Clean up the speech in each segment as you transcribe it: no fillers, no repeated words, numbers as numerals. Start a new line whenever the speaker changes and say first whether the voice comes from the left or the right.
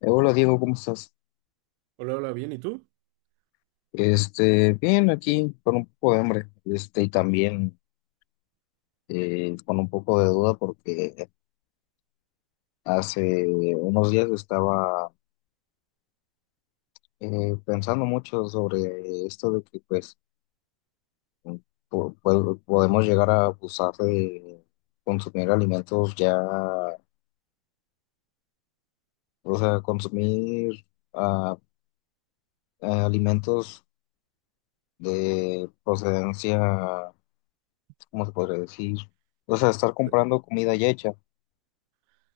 left: Hola Diego, ¿cómo estás?
right: Hola, hola, bien, ¿y tú?
left: Bien, aquí con un poco de hambre, y también con un poco de duda porque hace unos días estaba pensando mucho sobre esto de que pues podemos llegar a abusar de consumir alimentos ya, o sea, consumir ah, alimentos de procedencia, ¿cómo se podría decir? O sea, estar comprando comida ya hecha.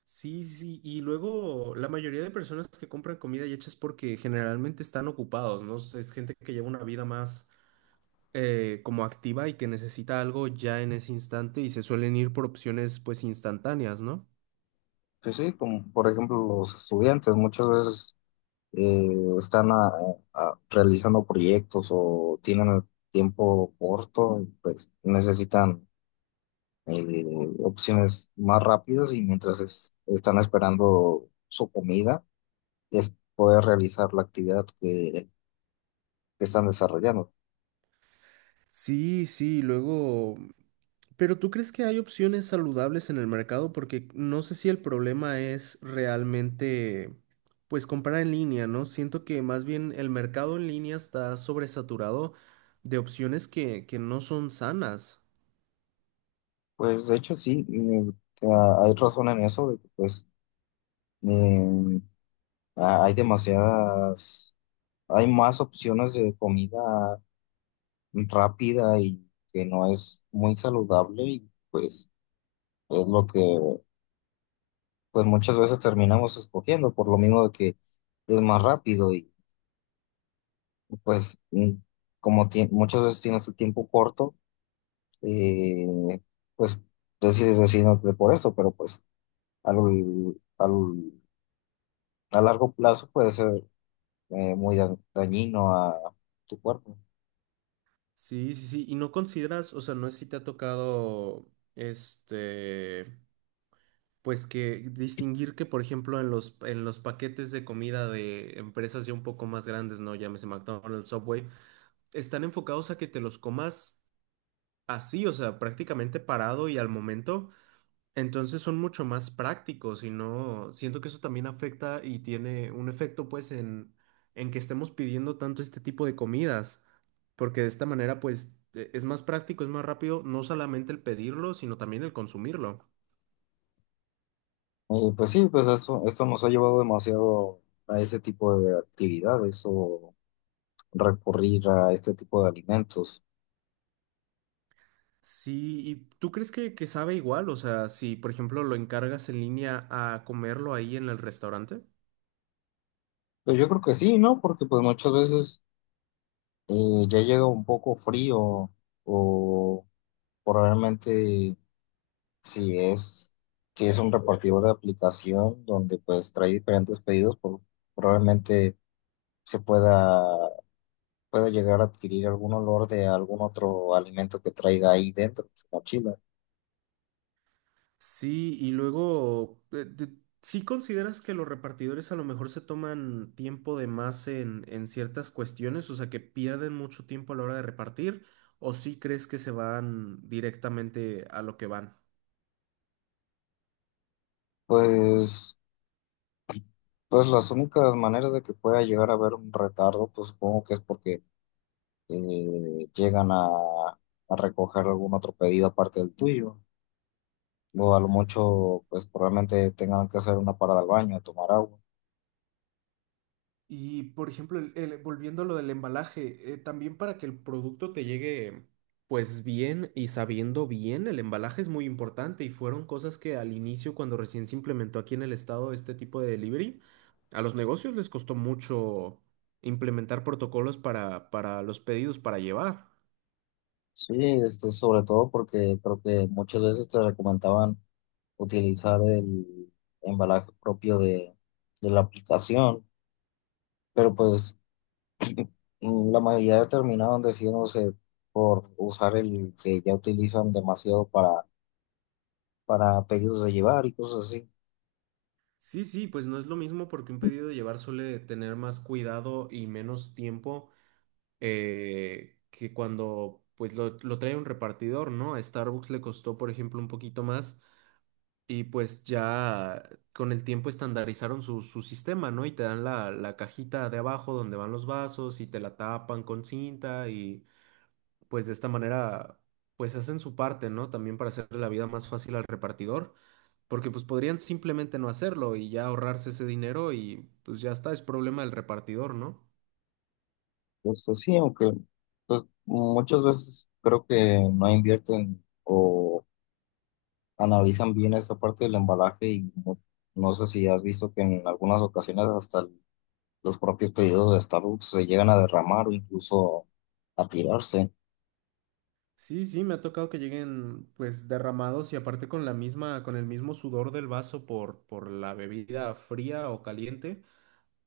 right: Sí, sí, y luego la mayoría de personas que compran comida y hecha es porque generalmente están ocupados, ¿no? Es gente que lleva una vida más como activa y que necesita algo ya en ese instante y se suelen ir por opciones pues instantáneas, ¿no?
left: Sí, sí, como por ejemplo los estudiantes muchas veces eh, están realizando proyectos o tienen el tiempo corto, pues necesitan eh, opciones más rápidas y mientras están esperando su comida, es poder realizar la actividad que están desarrollando.
right: Sí, sí, luego. Pero ¿tú crees que hay opciones saludables en el mercado? Porque no sé si el problema es realmente, pues, comprar en línea, ¿no? Siento que más bien el mercado en línea está sobresaturado de opciones que no son sanas.
left: Pues de hecho sí. Mm. Hay razón en eso, de que pues eh, hay hay más opciones de comida rápida y que no es muy saludable, y pues es lo que pues muchas veces terminamos escogiendo por lo mismo de que es más rápido. Y pues, mm, como muchas veces tienes el tiempo corto, eh, pues decides decidirte por esto, pero pues al, al- a largo plazo puede ser muy dañino a tu cuerpo.
right: Sí, sí, sí. Y no consideras, o sea, no sé si te ha tocado, este, pues que distinguir que, por ejemplo, en los paquetes de comida de empresas ya un poco más grandes, ¿no? Llámese McDonald's, Subway, están enfocados a que te los comas así, o sea, prácticamente parado y al momento, entonces son mucho más prácticos y no, siento que eso también afecta y tiene un efecto pues en que estemos pidiendo tanto este tipo de comidas, porque de esta manera pues es más práctico, es más rápido, no solamente el pedirlo, sino también el consumirlo.
left: Y pues sí, pues esto nos ha llevado demasiado a ese tipo de actividades o recurrir a este tipo de alimentos.
right: Sí, ¿y tú crees que sabe igual? O sea, si por ejemplo lo encargas en línea a comerlo ahí en el restaurante.
left: Pues yo creo que sí, ¿no? Porque pues muchas veces ya llega un poco frío o probablemente si es, si es un repartidor de aplicación donde pues trae diferentes pedidos, probablemente se pueda, pueda llegar a adquirir algún olor de algún otro alimento que traiga ahí dentro de su mochila.
right: Sí, y luego, ¿Sí consideras que los repartidores a lo mejor se toman tiempo de más en ciertas cuestiones? O sea, que pierden mucho tiempo a la hora de repartir, ¿o sí crees que se van directamente a lo que van?
left: Pues, pues las únicas maneras de que pueda llegar a haber un retardo, pues supongo que es porque eh, llegan a, a recoger algún otro pedido aparte del tuyo. O a lo mucho, pues probablemente tengan que hacer una parada al baño, a tomar agua.
right: Y por ejemplo, volviendo a lo del embalaje, también para que el producto te llegue pues bien y sabiendo bien, el embalaje es muy importante y fueron cosas que al inicio, cuando recién se implementó aquí en el estado este tipo de delivery, a los negocios les costó mucho implementar protocolos para los pedidos para llevar.
left: Sí, sobre todo porque creo que muchas veces te recomendaban utilizar el embalaje propio de la aplicación, pero pues, mm, la mayoría terminaron decidiéndose por usar el que ya utilizan demasiado para pedidos de llevar y cosas así.
right: Sí, sí, pues no es lo mismo porque un pedido de llevar suele tener más cuidado y menos tiempo que cuando pues lo trae un repartidor, ¿no? A Starbucks le costó, por ejemplo, un poquito más y pues ya con el tiempo estandarizaron su sistema, ¿no? Y te dan la cajita de abajo donde van los vasos y te la tapan con cinta y pues de esta manera pues hacen su parte, ¿no? También para hacerle la vida más fácil al repartidor. Porque pues podrían simplemente no hacerlo y ya ahorrarse ese dinero y pues ya está, es problema del repartidor, ¿no?
left: Justo sí, aunque pues muchas veces creo que no invierten o analizan bien esta parte del embalaje, y no, no sé si has visto que en algunas ocasiones hasta los propios pedidos de Starbucks se llegan a derramar o incluso a tirarse.
right: Sí, sí, me ha tocado que lleguen pues derramados y aparte con la misma, con el mismo sudor del vaso por la bebida fría o caliente,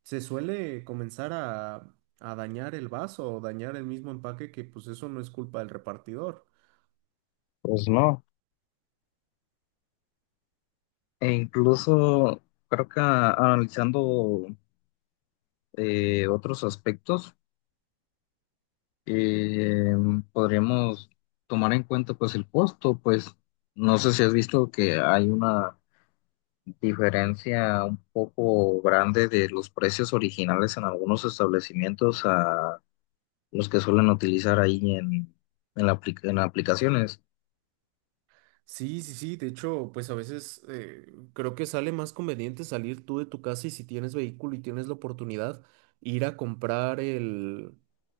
right: se suele comenzar a dañar el vaso o dañar el mismo empaque que pues eso no es culpa del repartidor.
left: Pues no, e incluso creo que, analizando otros aspectos, eh, podríamos tomar en cuenta pues el costo. Pues no sé si has visto que hay una diferencia un poco grande de los precios originales en algunos establecimientos a los que suelen utilizar ahí en en aplicaciones,
right: Sí, sí, sí, de hecho, pues a veces creo que sale más conveniente salir tú de tu casa y si tienes vehículo y tienes la oportunidad, ir a comprar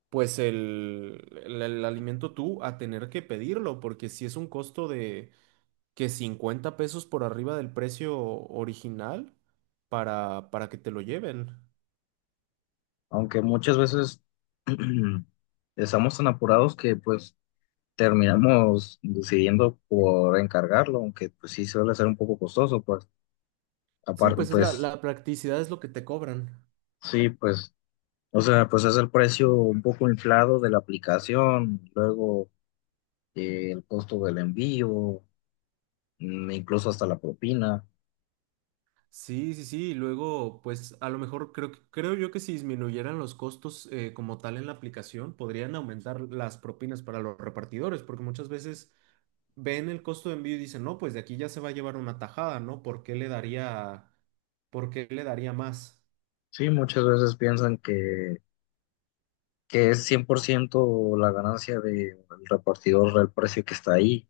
right: pues el alimento tú a tener que pedirlo, porque si es un costo de que 50 pesos por arriba del precio original para que te lo lleven.
left: aunque muchas veces estamos tan apurados que pues terminamos decidiendo por encargarlo, aunque pues sí suele ser un poco costoso. Pues
right: Sí,
left: aparte
right: pues es la,
left: pues
right: la practicidad es lo que te cobran.
left: sí, pues o sea, pues es el precio un poco inflado de la aplicación, luego el costo del envío, mm, incluso hasta la propina.
right: Sí, sí, sí. Y luego, pues a lo mejor creo, creo yo que si disminuyeran los costos como tal en la aplicación, podrían aumentar las propinas para los repartidores, porque muchas veces ven el costo de envío y dicen, no, pues de aquí ya se va a llevar una tajada, ¿no? ¿Por qué le daría, por qué le daría más?
left: Sí, muchas veces piensan que es 100% la ganancia del repartidor del precio que está ahí.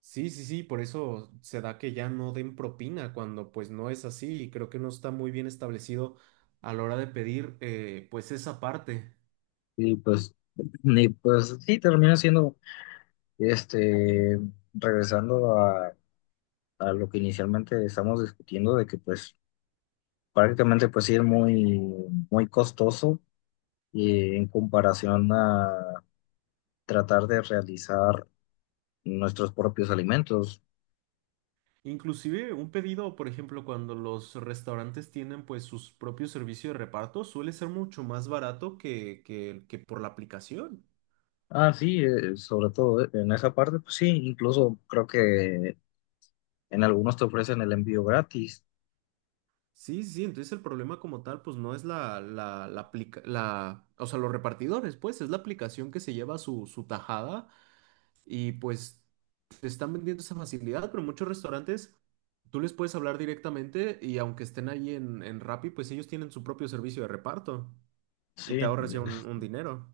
right: Sí, sí, sí, por eso se da que ya no den propina cuando pues no es así y creo que no está muy bien establecido a la hora de pedir pues esa parte.
left: Y pues, y pues sí, termina siendo, este, regresando a lo que inicialmente estamos discutiendo, de que pues prácticamente pues sí es muy costoso, en comparación a tratar de realizar nuestros propios alimentos.
right: Inclusive un pedido, por ejemplo, cuando los restaurantes tienen pues sus propios servicios de reparto, suele ser mucho más barato que por la aplicación.
left: Ah, sí, sobre todo en esa parte, pues sí, incluso creo que en algunos te ofrecen el envío gratis.
right: Sí, sí, entonces el problema como tal pues no es la, o sea, los repartidores, pues es la aplicación que se lleva su tajada y pues te están vendiendo esa facilidad, pero muchos restaurantes tú les puedes hablar directamente y aunque estén ahí en Rappi, pues ellos tienen su propio servicio de reparto
left: Sí,
right: y te ahorras ya un dinero.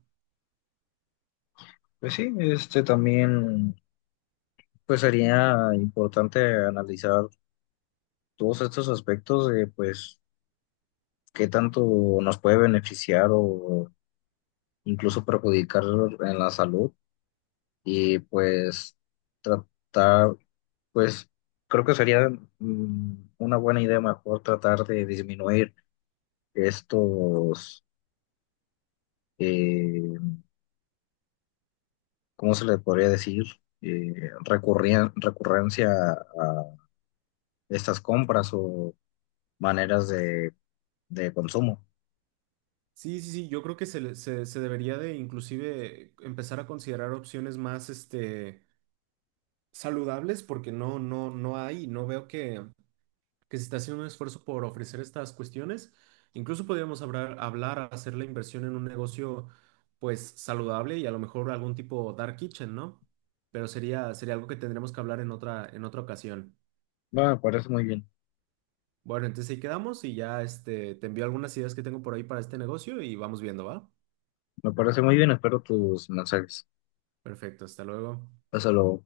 left: pues sí, este también pues sería importante analizar todos estos aspectos de pues qué tanto nos puede beneficiar o incluso perjudicar en la salud. Y pues tratar, pues creo que sería, mm, una buena idea mejor tratar de disminuir estos, eh, ¿cómo se le podría decir? Eh, Recurrencia a estas compras o maneras de consumo.
right: Sí, sí, sí, yo creo que se debería de inclusive empezar a considerar opciones más saludables porque no, no, no hay, no veo que se está haciendo un esfuerzo por ofrecer estas cuestiones. Incluso podríamos hablar, hacer la inversión en un negocio pues saludable y a lo mejor algún tipo dark kitchen, ¿no? Pero sería algo que tendremos que hablar en otra ocasión.
left: Va, me parece muy bien.
right: Bueno, entonces ahí quedamos y ya te envío algunas ideas que tengo por ahí para este negocio y vamos viendo, ¿va?
left: Me parece muy bien, espero tus mensajes.
right: Perfecto, hasta luego.
left: Hasta luego.